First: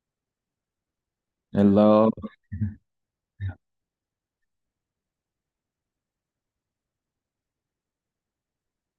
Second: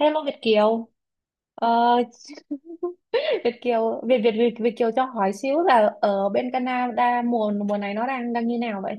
Hello Việt Kiều. Ờ, Hello. Việt Kiều Việt Kiều cho hỏi xíu là ở bên Canada mùa mùa này nó đang đang như nào vậy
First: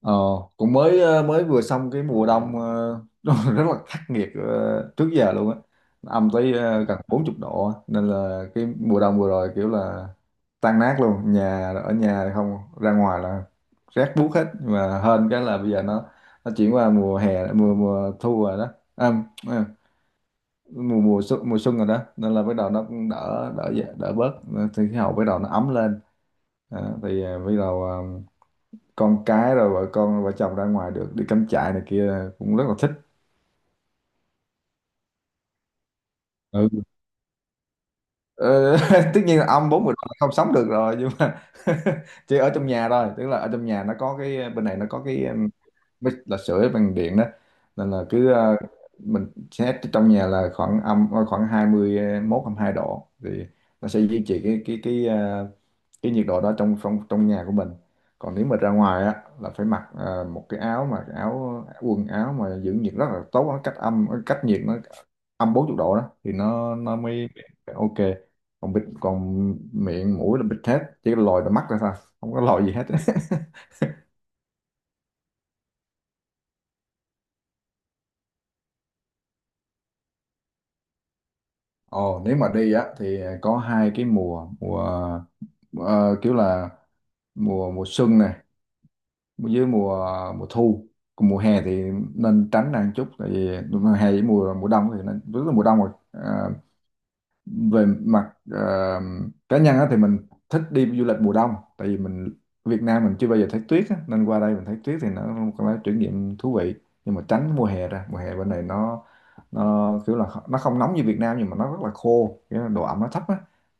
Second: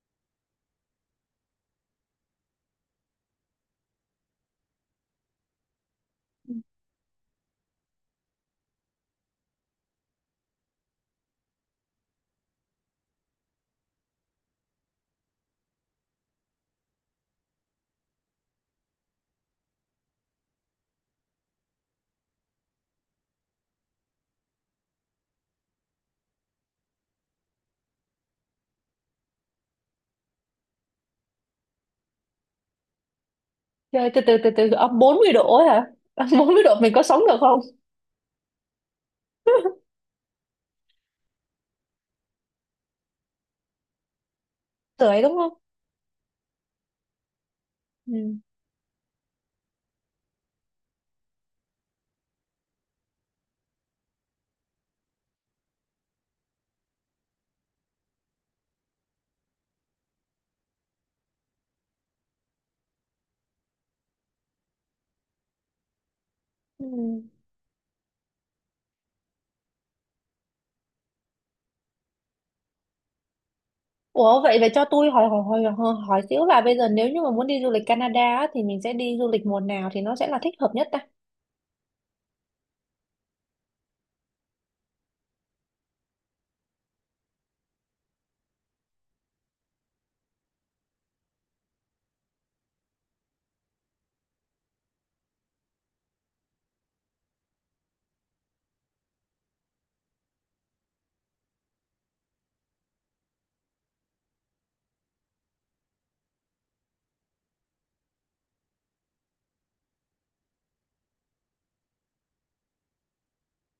ờ, Cũng mới mới vừa xong cái mùa đông nó rất là khắc nghiệt trước giờ luôn á, âm tới gần 40 độ á. Nên là cái mùa đông vừa rồi kiểu là tan nát luôn, ở nhà thì không ra ngoài là rét buốt hết. Nhưng mà hên cái là bây giờ nó chuyển qua mùa hè mùa mùa thu rồi đó, à, à, mùa mùa xuân rồi đó, nên là bắt đầu nó cũng đỡ đỡ dạ- đỡ bớt, thì khí hậu bắt đầu nó ấm lên. Bắt đầu con cái rồi vợ chồng ra ngoài được, đi cắm trại này kia, cũng rất là thích. trời từ từ từ từ âm 40 độ ấy hả? Âm bốn mươi Ừ. độ mình có sống được không? Ờ, Tất nhiên là ông bốn mươi độ không sống được rồi, nhưng mà chỉ ở trong nhà thôi. Tức là ở trong nhà nó có cái, bên này nó có Sưởi cái đúng không? bếp là sưởi bằng điện đó. Nên là cứ Ừ. Mình xét trong nhà là khoảng 21 hai mươi hai độ thì nó sẽ duy trì cái nhiệt độ đó trong trong trong nhà của mình. Còn nếu mà ra ngoài á là phải mặc một cái áo, mà cái áo quần áo mà giữ nhiệt rất là tốt, nó cách âm cách nhiệt, nó âm 40 độ đó thì Ừ. nó mới mới ok. Còn bịt còn miệng mũi là bịt hết, chỉ có lòi là mắt ra thôi, không có lòi gì hết. Ủa vậy vậy cho tôi hỏi hỏi hỏi hỏi hỏi xíu là bây giờ nếu như mà muốn đi du lịch Canada á, thì mình sẽ đi du lịch mùa nào thì nó sẽ là thích hợp nhất ta? Ồ, nếu mà đi á thì có hai cái mùa mùa ờ, kiểu là mùa mùa xuân nè, với mùa mùa thu, còn mùa hè thì nên tránh ra một chút. Tại vì mùa hè với mùa mùa đông thì nên, rất là mùa đông rồi. Về mặt cá nhân á, thì mình thích đi du lịch mùa đông. Tại vì mình, Việt Nam mình chưa bao giờ thấy tuyết á, nên qua đây mình thấy tuyết thì nó là một cái trải nghiệm thú vị. Nhưng mà tránh mùa hè ra, mùa hè bên này nó kiểu là nó không nóng như Việt Nam, nhưng mà nó rất là khô, cái độ ẩm nó thấp á,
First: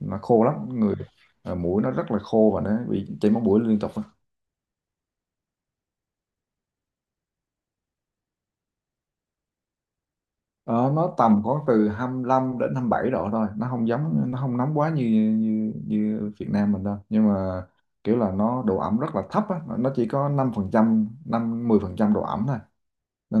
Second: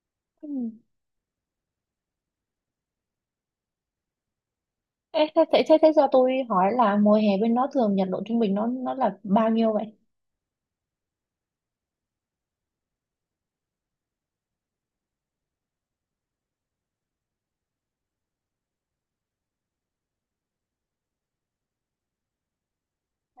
nó khô lắm. Ừ. Người mũi nó rất là khô và nó bị chảy máu mũi liên tục. Ê, thế cho tôi hỏi là mùa hè bên đó thường nhiệt độ trung bình nó là bao nhiêu vậy? Đó, nó tầm khoảng từ 25 đến 27 độ thôi, nó không nóng quá như như như Việt Nam mình đâu. Nhưng mà kiểu là nó độ ẩm rất là thấp á, nó chỉ có 5 phần trăm, 5 10 phần trăm độ ẩm thôi,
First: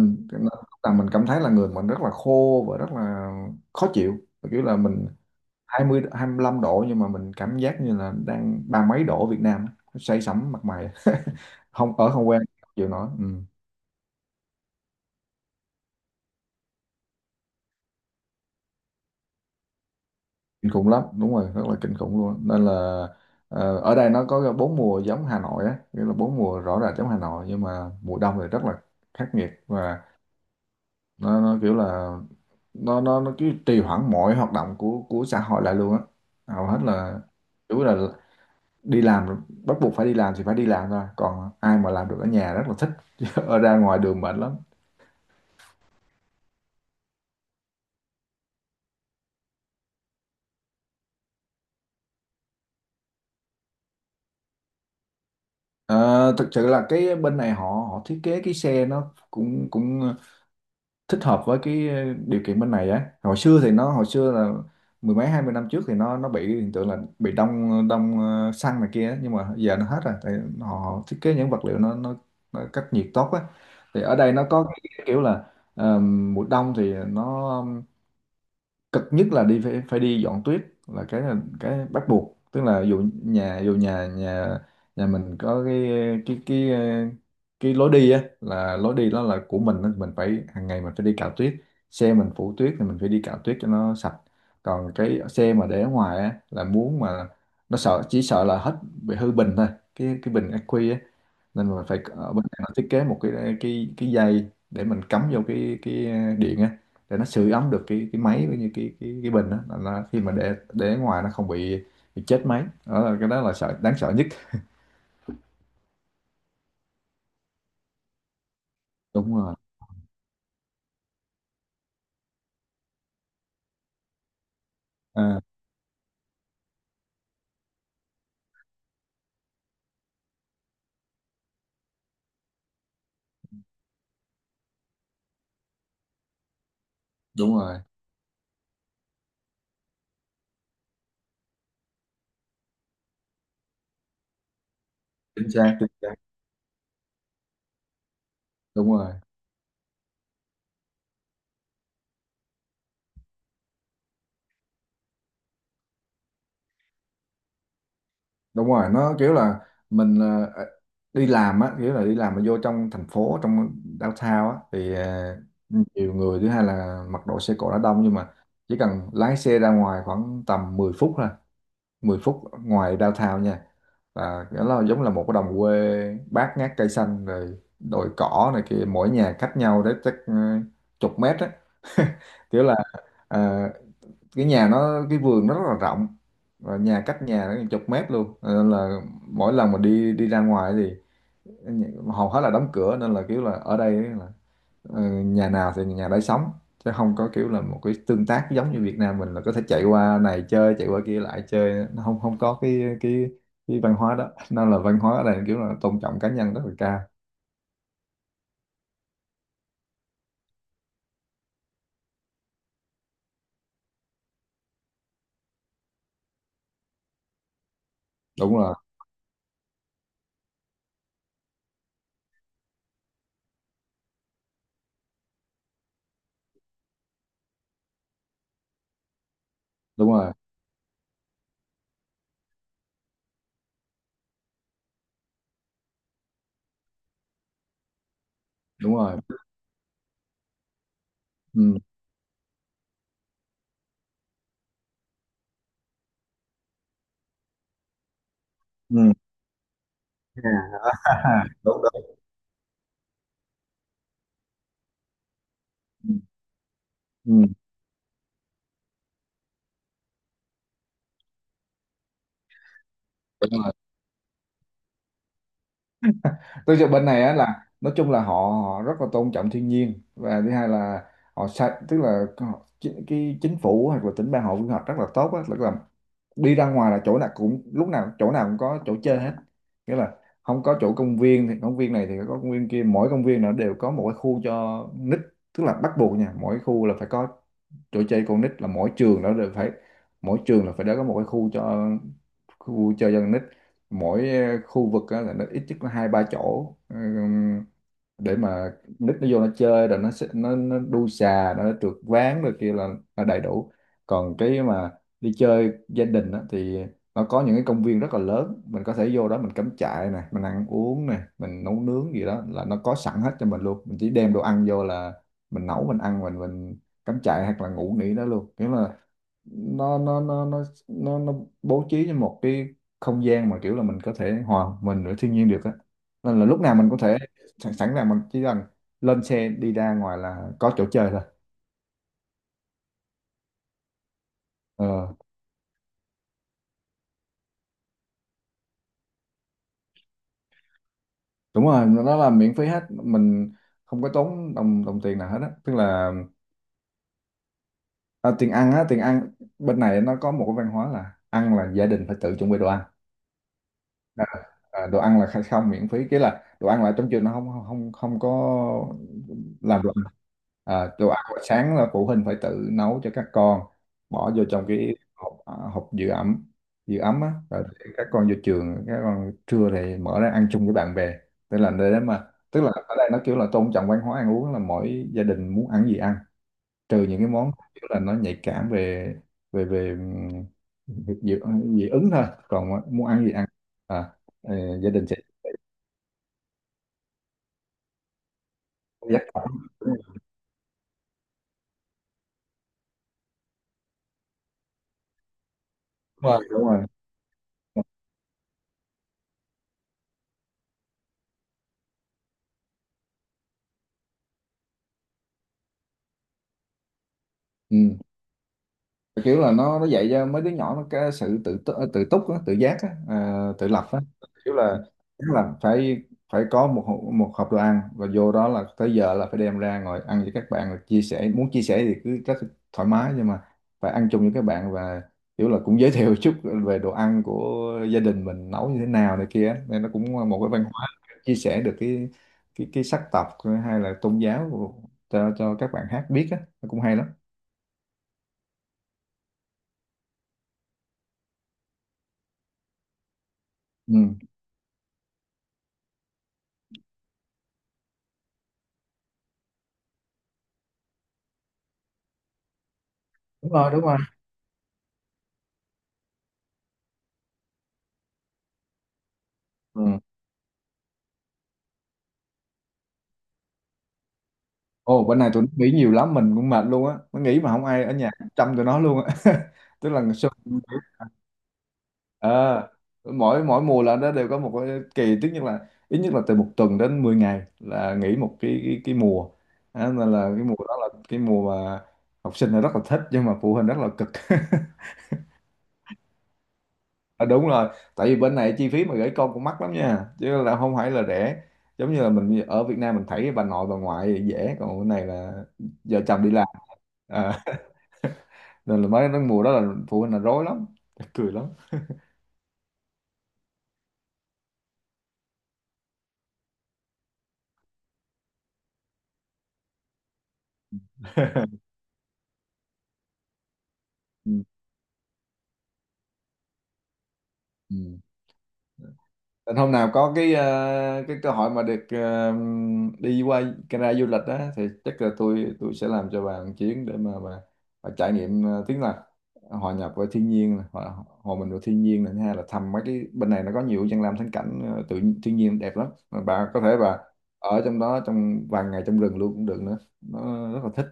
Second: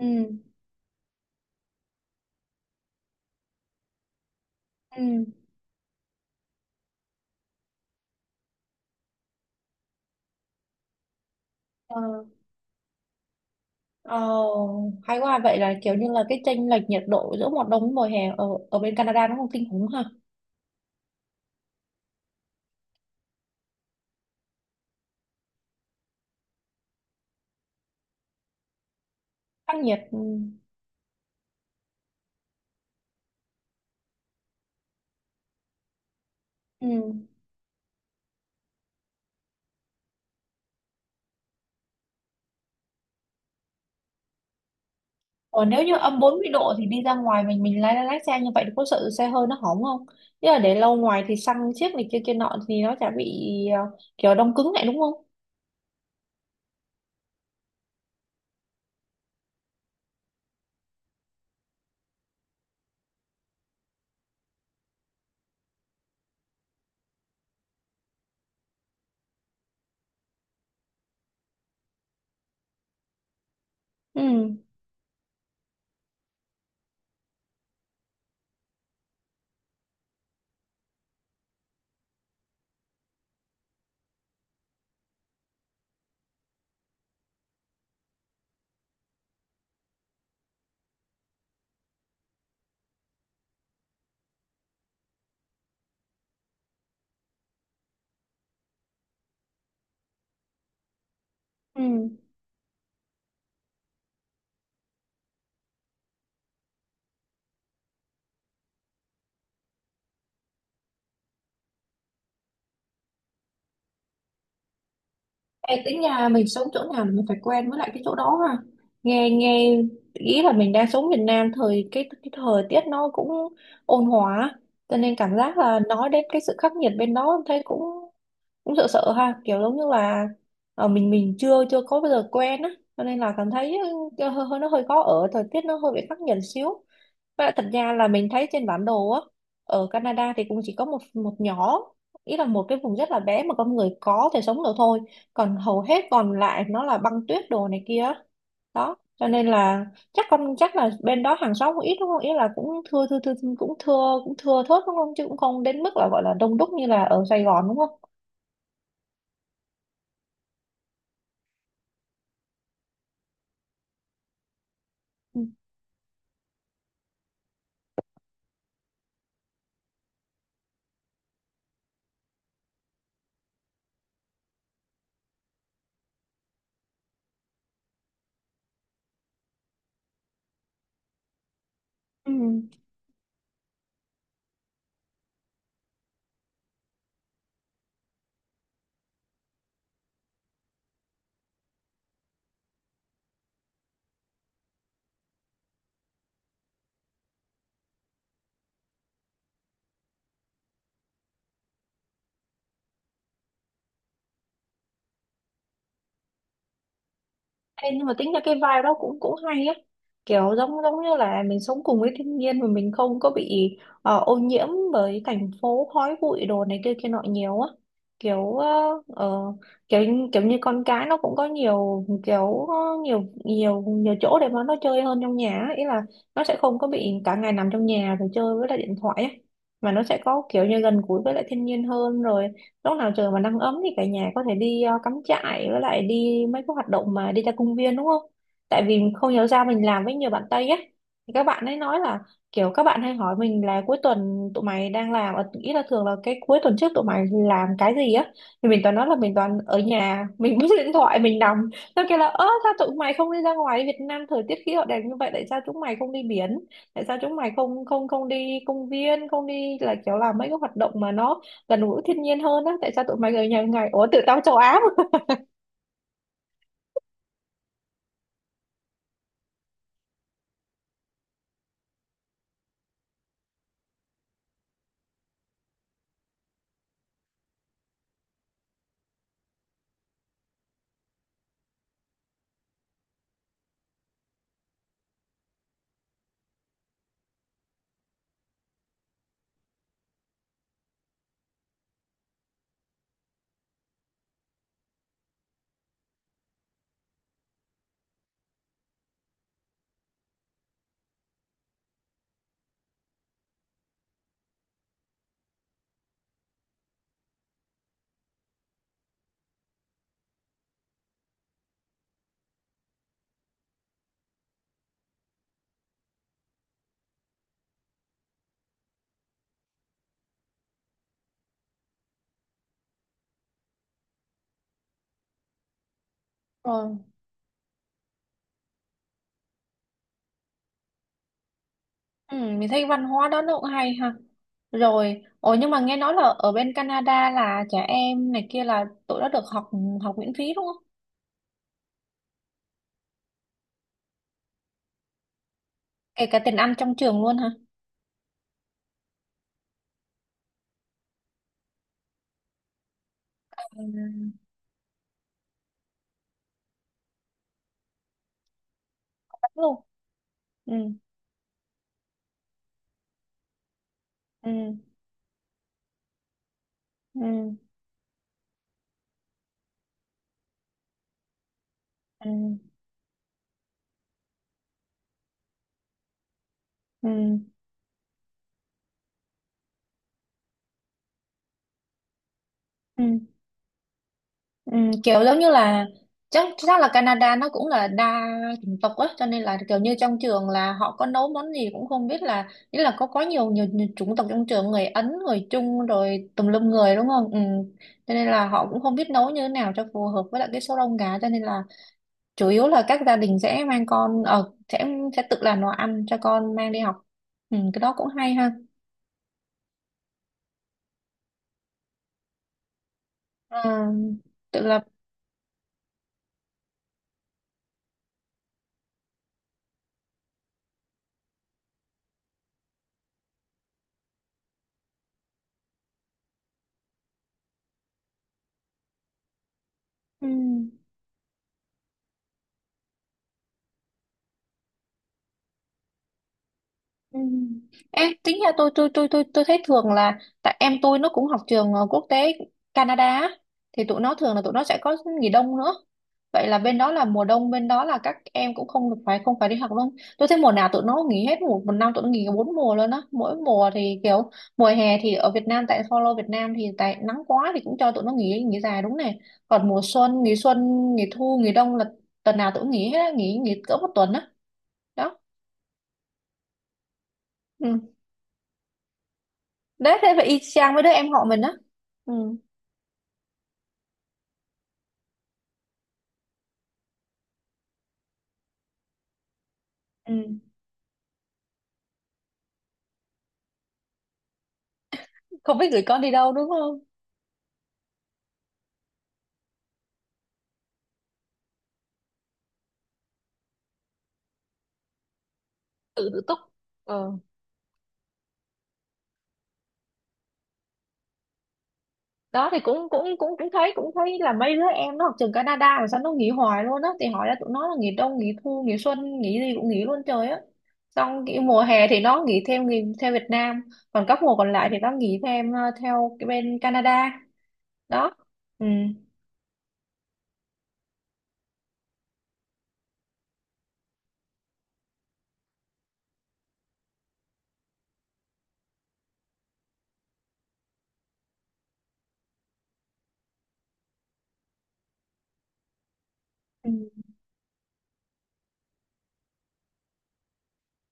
Ừ. Là mình cảm thấy là người mình rất là khô và rất là khó chịu. Và kiểu là mình Ừ. 20 25 độ, nhưng mà mình cảm giác như là đang ba mấy độ Việt Nam á, say sẩm mặt mày. Không ở Ờ, không quen không chịu nổi. Ừ. ờ, Hay quá, vậy là kiểu như là cái chênh lệch nhiệt độ giữa mùa đông với mùa hè ở ở bên Canada nó không kinh khủng ha? Kinh khủng lắm, đúng rồi, rất là kinh khủng luôn. Nên là ở đây nó có bốn mùa giống Hà Nội á, nghĩa là bốn mùa rõ ràng giống Hà Nội, nhưng mà mùa đông thì rất là khắc nghiệt. Khắc nghiệt Và ừ. nó kiểu là nó cứ trì hoãn mọi hoạt động của xã hội lại luôn á. Hầu hết Ừ. là chủ là đi làm, bắt buộc phải đi làm thì phải đi làm thôi, còn ai mà làm được ở nhà rất là thích. Chứ ở ra ngoài đường mệt lắm. Ờ, nếu như âm 40 độ thì đi ra ngoài mình lái lái xe như vậy thì có sợ xe hơi nó hỏng không? Chứ là để lâu ngoài thì xăng chiếc này kia kia nọ thì nó chả bị kiểu đông cứng lại đúng không? Ờ, thực sự là cái bên này họ, thiết kế cái xe nó cũng cũng thích hợp với cái điều kiện bên này á. Hồi xưa là mười mấy hai mươi năm trước thì nó bị hiện tượng là bị đông đông ờ, xăng này kia á. Nhưng mà giờ nó hết rồi, tại họ họ thiết kế những vật liệu nó cách nhiệt tốt á. Thì ở Ừ. đây nó có cái kiểu là mùa đông thì nó cực nhất là đi, phải phải đi dọn tuyết, là cái bắt buộc. Tức là dù nhà nhà nhà mình có cái cái cái ờ, cái lối đi á, là lối đi đó là của mình á, mình phải hàng ngày mình phải đi cạo tuyết. Xe mình phủ tuyết thì mình phải đi cạo tuyết cho nó sạch. Còn cái xe mà để ở ngoài á là muốn mà nó sợ chỉ sợ là hết, bị hư bình thôi, cái bình ắc quy á. Nên Ừ. là phải, ở bên này nó thiết kế một cái cái dây để mình cắm vô cái điện á, để nó sưởi ấm được cái máy với như cái bình đó, là nó khi mà để ngoài nó không bị bị chết máy. Đó là cái, đó là sợ đáng sợ nhất. Ê, tính nhà mình sống chỗ nào là mình phải quen với lại cái chỗ đó ha. Nghe Đúng rồi. nghe ý là mình đang sống Việt Nam thời cái thời tiết nó cũng ôn hòa, cho nên cảm à, giác là nói đến cái sự khắc nghiệt bên đó thấy cũng cũng sợ sợ ha, kiểu giống như là mình chưa chưa có bao giờ quen á, cho nên là cảm thấy hơi nó hơi khó ở, thời tiết nó hơi bị khắc nghiệt xíu. Và đúng thật rồi. ra là mình thấy trên bản đồ á, ở Canada thì cũng chỉ có một một nhỏ, ý là một cái vùng rất là bé mà con người có thể sống được thôi. Chính Còn xác, hầu chính hết xác. còn lại nó là băng tuyết đồ này kia á. Đúng Đó, rồi, cho nên là chắc chắc là bên đó hàng xóm cũng ít đúng không? Ý là cũng thưa thưa thưa cũng thưa, cũng thưa thớt đúng không? Chứ cũng không đến mức là gọi là đông đúc như là ở Sài Gòn đúng không? đúng rồi. Nó kiểu là mình ờ, đi làm á, kiểu là đi làm mà vô trong thành phố, trong downtown á, thì Ừ. nhiều người, thứ hai là mặc đồ, xe cộ đã đông. Nhưng mà chỉ cần lái xe ra ngoài khoảng tầm 10 phút thôi, 10 phút ngoài downtown nha, và nó là giống là một cái đồng quê bát ngát, cây xanh rồi đồi cỏ này kia, mỗi nhà cách nhau đấy chắc chục mét á. Ừ. Kiểu là ờ, cái nhà nó, cái vườn nó rất là rộng, và nhà cách nhà nó chục mét luôn. Cho nên là mỗi lần mà đi đi ra ngoài thì ờ, hầu hết là đóng cửa. Nên là kiểu là ở đây là, ờ, nhà nào thì nhà đấy sống, chứ không có kiểu là một cái tương tác giống như Việt Nam mình là có thể chạy qua này chơi, chạy qua kia lại chơi. Nó không, không có cái văn hóa đó. Nên là văn hóa ở đây kiểu là tôn trọng cá nhân rất là cao. Ê, nhưng mà tính ra cái vibe đó cũng cũng hay á, kiểu giống giống như là mình sống cùng với thiên nhiên mà mình không có bị ô nhiễm bởi thành phố khói bụi đồ này kia kia nọ nhiều á, Đúng kiểu ờ, rồi, ờ, kiểu kiểu như con cái nó cũng có nhiều kiểu ờ, nhiều nhiều nhiều chỗ để mà nó chơi hơn trong nhà á. Ý là nó sẽ không có bị cả ngày nằm trong nhà rồi chơi với lại điện thoại á, mà nó đúng sẽ rồi. có kiểu như gần gũi với lại thiên nhiên hơn. Rồi lúc nào trời mà nắng ấm thì cả nhà có thể đi cắm trại với lại đi mấy cái hoạt động mà đi ra công viên, đúng không? Tại Đúng vì rồi. không hiểu sao mình làm với nhiều bạn Tây ấy, thì các bạn ấy Ừ. nói là kiểu các bạn hay hỏi mình là cuối tuần tụi mày đang làm ý là thường là cái cuối tuần trước tụi mày làm cái gì á, thì mình toàn nói Ừ. là mình toàn ở nhà mình bấm điện thoại mình À, nằm. đúng Nó đúng. kêu là ơ sao tụi mày không đi ra ngoài, Việt Nam thời tiết khí hậu đẹp như vậy tại sao chúng mày không Ừ. đi biển, tại sao Ừ. chúng mày không không không đi công viên không đi là kiểu làm mấy cái hoạt động mà nó gần gũi thiên nhiên hơn á, tại sao tụi mày ở nhà Đúng rồi. ngày ủa tự tao châu Á mà. Tôi cho bên này á là nói chung là họ họ rất là tôn trọng thiên nhiên, và thứ hai là họ sạch. Tức là cái chính phủ hoặc là tỉnh bang họ quy hoạch rất là tốt á. Tức là đi ra ngoài là chỗ nào cũng, lúc nào chỗ nào cũng có chỗ chơi hết. Nghĩa là không có chỗ công viên thì công viên này, thì có công viên kia. Mỗi công viên nó đều có một cái khu cho nít. Tức là bắt buộc nha, mỗi khu là phải có chỗ chơi con nít. Là mỗi trường là phải đã có một cái khu chơi dân nít. Mỗi khu vực á là nó ít nhất là hai ba chỗ. Ừ, để mà nít nó vô nó chơi, rồi nó đu xà, nó trượt ván rồi kia, là đầy đủ. Còn cái mà đi chơi gia đình á, thì nó có những cái công viên rất là lớn, mình có thể vô đó mình cắm trại này, mình ăn uống này, mình nấu nướng gì đó là nó có sẵn hết cho mình luôn. Mình chỉ đem đồ ăn vô là mình nấu, mình ăn, mình cắm trại hoặc là ngủ nghỉ đó luôn. Thế là nó bố trí cho một cái không gian mà kiểu là mình có thể hòa mình với thiên nhiên được á. Nên là lúc nào Ờ, mình có thể sẵn sẵn sàng, mình chỉ cần lên xe đi ra ngoài là có chỗ chơi thôi. ừ, mình thấy văn hóa đó nó cũng hay ha. Ờ, Rồi, ồ nhưng mà nghe nói là ở bên Canada là trẻ em này kia là tụi nó được học học miễn phí đúng không? đúng rồi, nó là miễn phí hết. Mình không có tốn đồng đồng tiền nào hết á. Tức là, Kể cả tiền ăn trong trường luôn hả? à, tiền ăn á, tiền ăn bên này nó có một cái văn hóa là ăn là gia đình phải tự chuẩn bị đồ ăn. À, Ừ. à, đồ ăn là khai- không miễn phí cái là đồ ăn, là trong trường nó không không không có Đúng luôn. làm đồ ăn. Ừ, À, đồ ăn buổi sáng là phụ huynh phải tự nấu cho các con, bỏ vô trong ừ, cái hộp, à, hộp giữ ẩm giữ ấm á, ừ, rồi để các con vô trường, các con trưa thì mở ra ăn chung với bạn bè. tức là để mà ừ, Tức là ở đây nó kiểu là tôn trọng văn hóa ăn uống, là mỗi gia đình muốn ăn gì ăn, trừ ừ, những cái món kiểu là nó nhạy cảm về về về dị, dị dị ứng thôi, còn muốn ăn gì ừ. ăn. à, ờ, Gia đình sẽ Kiểu giống như là chắc chắc là Canada nó cũng là đa chủng tộc á, dắt. cho nên là kiểu như trong trường là họ có nấu món gì cũng không biết, là nghĩa là có quá nhiều nhiều, nhiều chủng tộc trong trường, người Ấn người Trung rồi Đúng tùm rồi, đúng lum rồi. người đúng không? Cho nên là họ cũng không biết nấu như thế nào cho phù hợp với lại cái số đông gà, cho nên là chủ yếu là các gia đình sẽ mang con sẽ tự làm đồ ăn cho con mang đi học. Cái đó Ừ. cũng hay ha. Kiểu là nó dạy cho mấy đứa nhỏ nó cái sự tự túc á, tự giác á, à, tự lập Ờ, á. Kiểu tự là lập. tức là phải phải có một hộp đồ ăn, và vô đó là tới giờ là phải đem ra ngồi ăn với các bạn. Là chia sẻ, muốn chia sẻ thì cứ rất thoải mái, nhưng mà phải ăn chung với các bạn. Và kiểu là cũng giới thiệu chút về đồ ăn của gia đình mình nấu như thế nào này kia á. Nên nó cũng Ừ. một cái văn hóa chia sẻ được cái sắc tộc hay là tôn giáo cho các bạn khác biết á, nó cũng hay lắm. Ừ. Ê, tính ra tôi thấy thường là tại em tôi nó cũng học trường quốc tế Canada á, thì Ừ. tụi nó thường là tụi nó sẽ có nghỉ đông nữa. Vậy là bên đó là mùa đông bên đó là các em cũng không được phải không phải đi học luôn, tôi thấy mùa nào tụi nó nghỉ hết, một một năm tụi nó nghỉ bốn mùa luôn á, mỗi Đúng mùa rồi, đúng rồi. thì kiểu mùa hè thì ở Việt Nam tại follow Việt Nam thì tại nắng quá thì cũng cho tụi nó nghỉ nghỉ dài đúng này, còn mùa Ừ. Xuân nghỉ thu nghỉ đông là tuần nào tụi nó nghỉ hết á, nghỉ nghỉ cỡ một tuần á. Ồ, bữa Đó. nay tụi nó nghỉ nhiều lắm, mình cũng mệt luôn á. Nó nghỉ mà không ai Ừ. ở nhà chăm tụi nó luôn á. Tức Đấy là thế ngày phải xưa, y chang với đứa em họ mình á. ừ ờ, mỗi mỗi mùa là nó đều có một cái kỳ, tức nhất là ít nhất là từ một tuần đến 10 ngày là nghỉ một cái mùa. Đó, nên là ừ. cái mùa đó là cái mùa mà học sinh là rất là thích, nhưng mà phụ huynh rất là cực. Không biết gửi con đi đâu đúng không? À, đúng rồi. Tại vì bên này chi phí mà gửi con cũng mắc lắm nha, chứ là không phải là rẻ. Giống như là mình ở Việt Nam mình thấy bà nội bà ngoại dễ, còn bên này là vợ Tự tự chồng đi túc. làm. Ờ. Ờ. Nên là mấy cái mùa đó là phụ huynh là rối lắm. Chắc cười lắm. Đó thì cũng cũng cũng cũng thấy thấy là mấy đứa em nó học trường Canada mà sao nó nghỉ hoài luôn á, thì hỏi là tụi nó là nghỉ đông nghỉ thu nghỉ xuân nghỉ gì cũng nghỉ luôn trời á. Xong cái mùa hè thì nó nghỉ thêm nghỉ theo Việt Nam, còn các mùa Ừ. còn lại thì nó nghỉ thêm theo cái bên Canada. Ừ. Đó. Ừ. Nên hôm nào có cái cái cơ hội mà được đi qua Canada du lịch á, thì chắc là tôi sẽ làm cho bà một chuyến, để mà bà trải nghiệm tiếng là hòa nhập với thiên nhiên này, hòa mình với thiên nhiên này, thứ hai là thăm mấy cái, bên này nó có nhiều danh lam thắng cảnh tự thiên nhiên đẹp lắm, mà bà có Ừ. thể bà ở trong đó trong vài ngày, trong rừng luôn cũng được nữa, nó rất là thích.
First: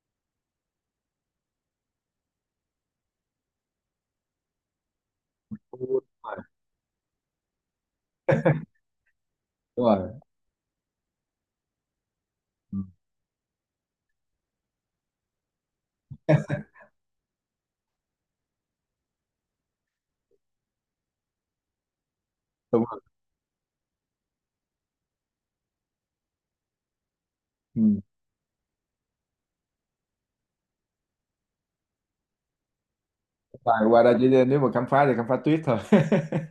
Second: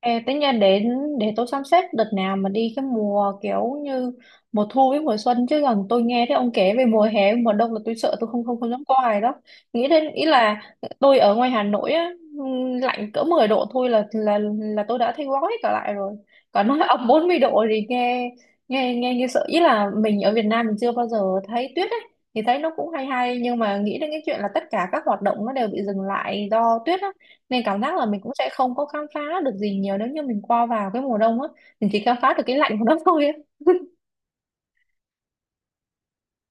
Ê, tính ra để tôi sắp xếp đợt nào mà đi cái mùa kiểu như mùa thu với mùa xuân, chứ còn Đúng rồi. tôi nghe thấy ông kể về mùa hè mùa đông là tôi sợ, tôi không không không dám coi đó, Đúng nghĩ rồi. đến. Ý là tôi ở ngoài Hà Nội á, Ừ. lạnh cỡ 10 độ thôi là tôi đã thấy gói cả lại rồi, còn nói âm 40 độ thì nghe nghe nghe như sợ. Ý là mình ở Việt Nam mình chưa bao giờ thấy tuyết ấy, thì thấy nó Đúng cũng rồi. hay hay, nhưng mà nghĩ đến cái chuyện là tất cả các hoạt động nó đều bị dừng lại do tuyết á, nên cảm giác Ừ. là mình cũng sẽ không có khám phá được gì nhiều nếu như mình qua vào cái mùa đông á. Mình chỉ khám phá được cái lạnh của nó thôi á. Và qua đây chỉ nếu mà khám phá thì khám phá tuyết thôi.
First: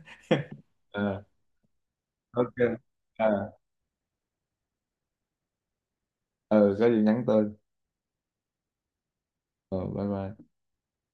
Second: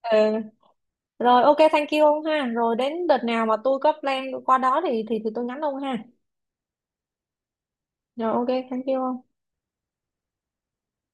Ờ. Ờ, Rồi, ok thank you ông ha. ok. Rồi đến đợt à, nào mà tôi có plan qua đó thì tôi nhắn ông ha. ừ, có gì nhắn tôi. Rồi, ok thank you ông. Ờ, bye bye.